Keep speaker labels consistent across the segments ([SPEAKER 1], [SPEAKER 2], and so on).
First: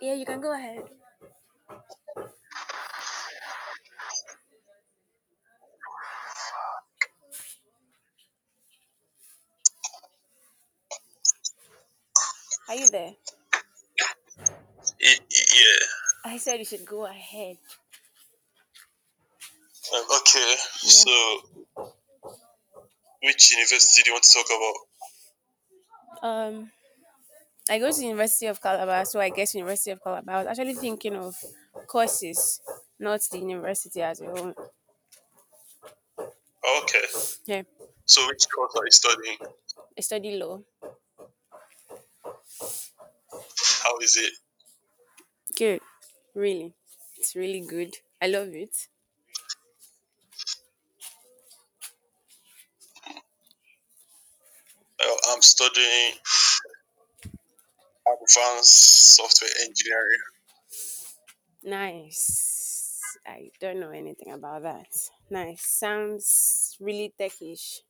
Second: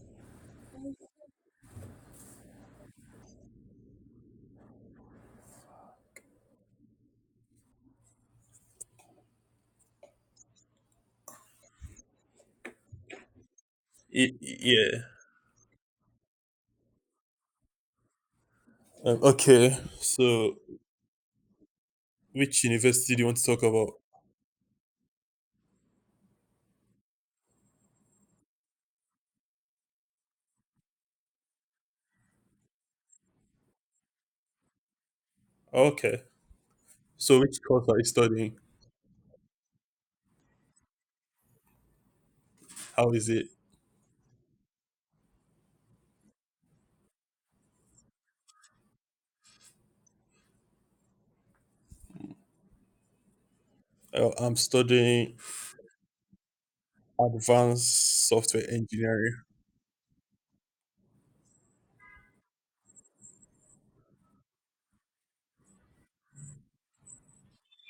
[SPEAKER 1] Yeah, you can go ahead. Are you there?
[SPEAKER 2] Yeah.
[SPEAKER 1] Yeah. I said you should go ahead.
[SPEAKER 2] Um, okay.
[SPEAKER 1] Yeah.
[SPEAKER 2] So,
[SPEAKER 1] So,
[SPEAKER 2] which university do you want to
[SPEAKER 1] which
[SPEAKER 2] talk about?
[SPEAKER 1] university do you want to? I go to the University of Calabar, so I guess University of Calabar. I was actually thinking of courses, not the university as a whole.
[SPEAKER 2] Oh, okay.
[SPEAKER 1] Okay.
[SPEAKER 2] So, which
[SPEAKER 1] Yeah,
[SPEAKER 2] course are you studying?
[SPEAKER 1] I study law.
[SPEAKER 2] How is it?
[SPEAKER 1] How- Good, really. It's really good. I love it.
[SPEAKER 2] I'm studying
[SPEAKER 1] I'm studying
[SPEAKER 2] advanced software engineering.
[SPEAKER 1] software engineering. Nice. I don't know anything about that. Nice. Sounds really techish.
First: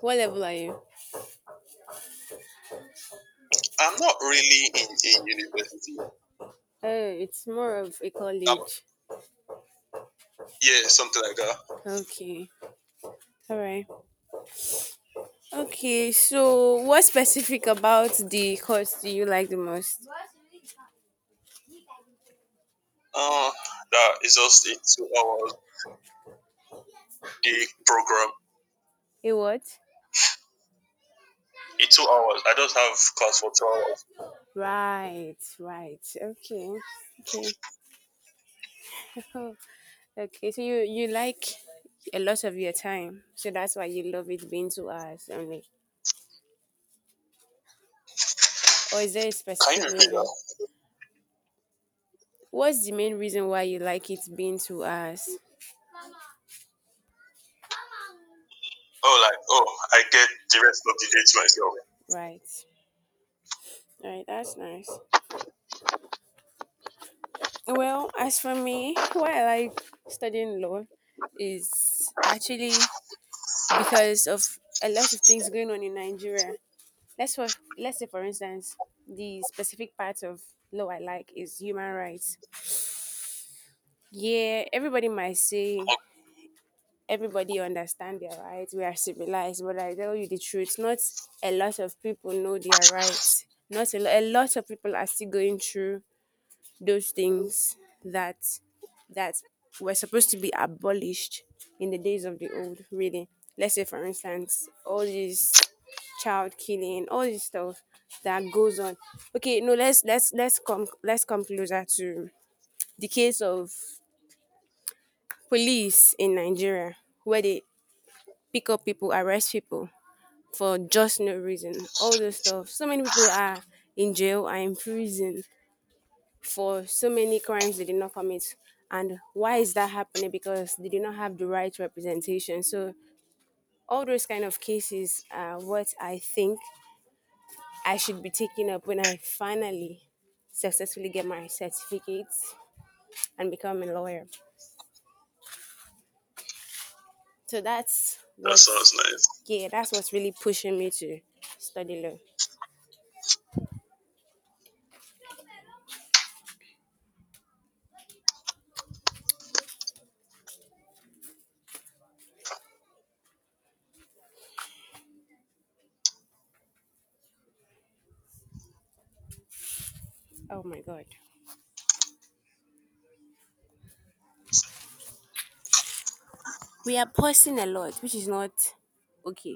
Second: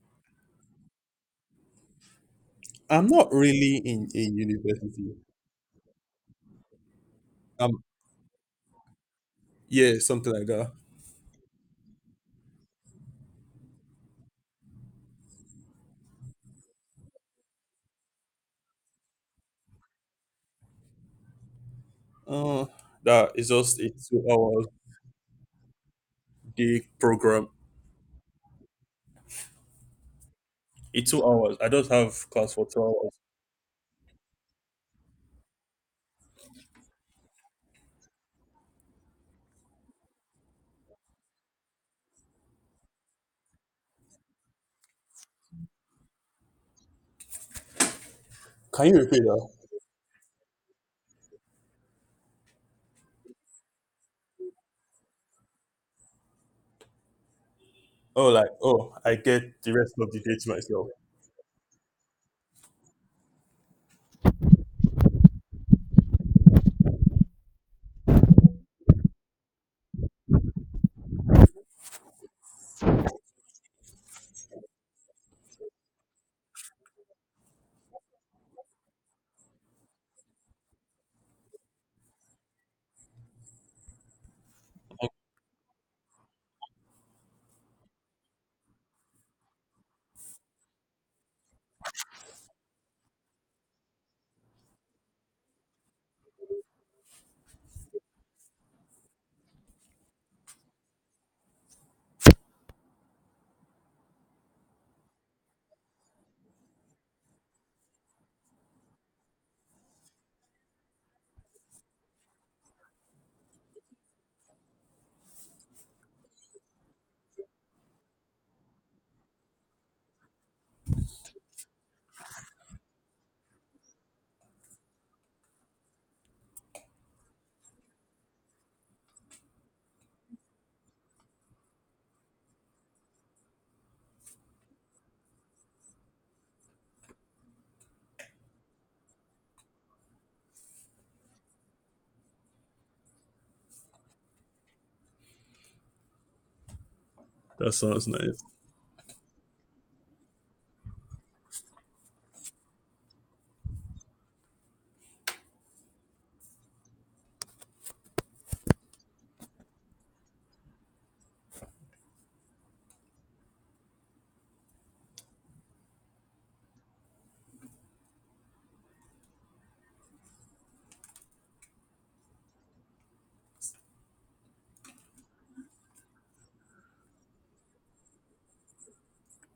[SPEAKER 1] What level are you?
[SPEAKER 2] I'm not really in a
[SPEAKER 1] Really?
[SPEAKER 2] university.
[SPEAKER 1] Oh, it's more
[SPEAKER 2] Um,
[SPEAKER 1] of a college.
[SPEAKER 2] yeah, something like that.
[SPEAKER 1] Okay. All right. Okay. So, what specific about the course do you like the most?
[SPEAKER 2] Uh, that is
[SPEAKER 1] Uh,
[SPEAKER 2] just a
[SPEAKER 1] that
[SPEAKER 2] 2 hour day program.
[SPEAKER 1] the. It what?
[SPEAKER 2] A 2 hours. I just
[SPEAKER 1] It
[SPEAKER 2] have class for two
[SPEAKER 1] took
[SPEAKER 2] hours.
[SPEAKER 1] class for 2 hours. Right. Right. Okay. Okay. Okay. So you like a lot of your time. So that's why you love it being 2 hours only.
[SPEAKER 2] Can you
[SPEAKER 1] Or is
[SPEAKER 2] repeat
[SPEAKER 1] there a Can you?
[SPEAKER 2] that?
[SPEAKER 1] Specific? You? What's the main reason why you like it being 2 hours?
[SPEAKER 2] I
[SPEAKER 1] Oh, like
[SPEAKER 2] get the
[SPEAKER 1] oh,
[SPEAKER 2] rest
[SPEAKER 1] I
[SPEAKER 2] of the
[SPEAKER 1] get
[SPEAKER 2] day to
[SPEAKER 1] the rest
[SPEAKER 2] myself.
[SPEAKER 1] of the day to myself. Right. Right. That's nice. Well, as for me, why I like studying law is actually because of a lot of things going on in Nigeria. Let's for, let's say for instance, the specific part of law I like is human rights. Yeah, everybody might say everybody understand their rights. We are civilized, but I tell you the truth, not a lot of people know their rights. Not a, lo- A lot of people are still going through those things that that were supposed to be abolished in the days of the old. Really, let's say for instance, all these child killing, all this stuff that goes on. Okay, no, let's come closer to the case of police in Nigeria where they pick up people, arrest people for just no reason. All this stuff. So many people are in jail, are in prison for so many crimes they did not commit. And why is that happening? Because they did not have the right representation. So all those kind of cases are what I think I should be taking up when I finally successfully get my certificates and become a lawyer. So
[SPEAKER 2] That sounds
[SPEAKER 1] that's
[SPEAKER 2] nice.
[SPEAKER 1] That what's sounds nice. Yeah, that's what's really pushing me to study law. Oh my god, we are posting a lot, which is not okay.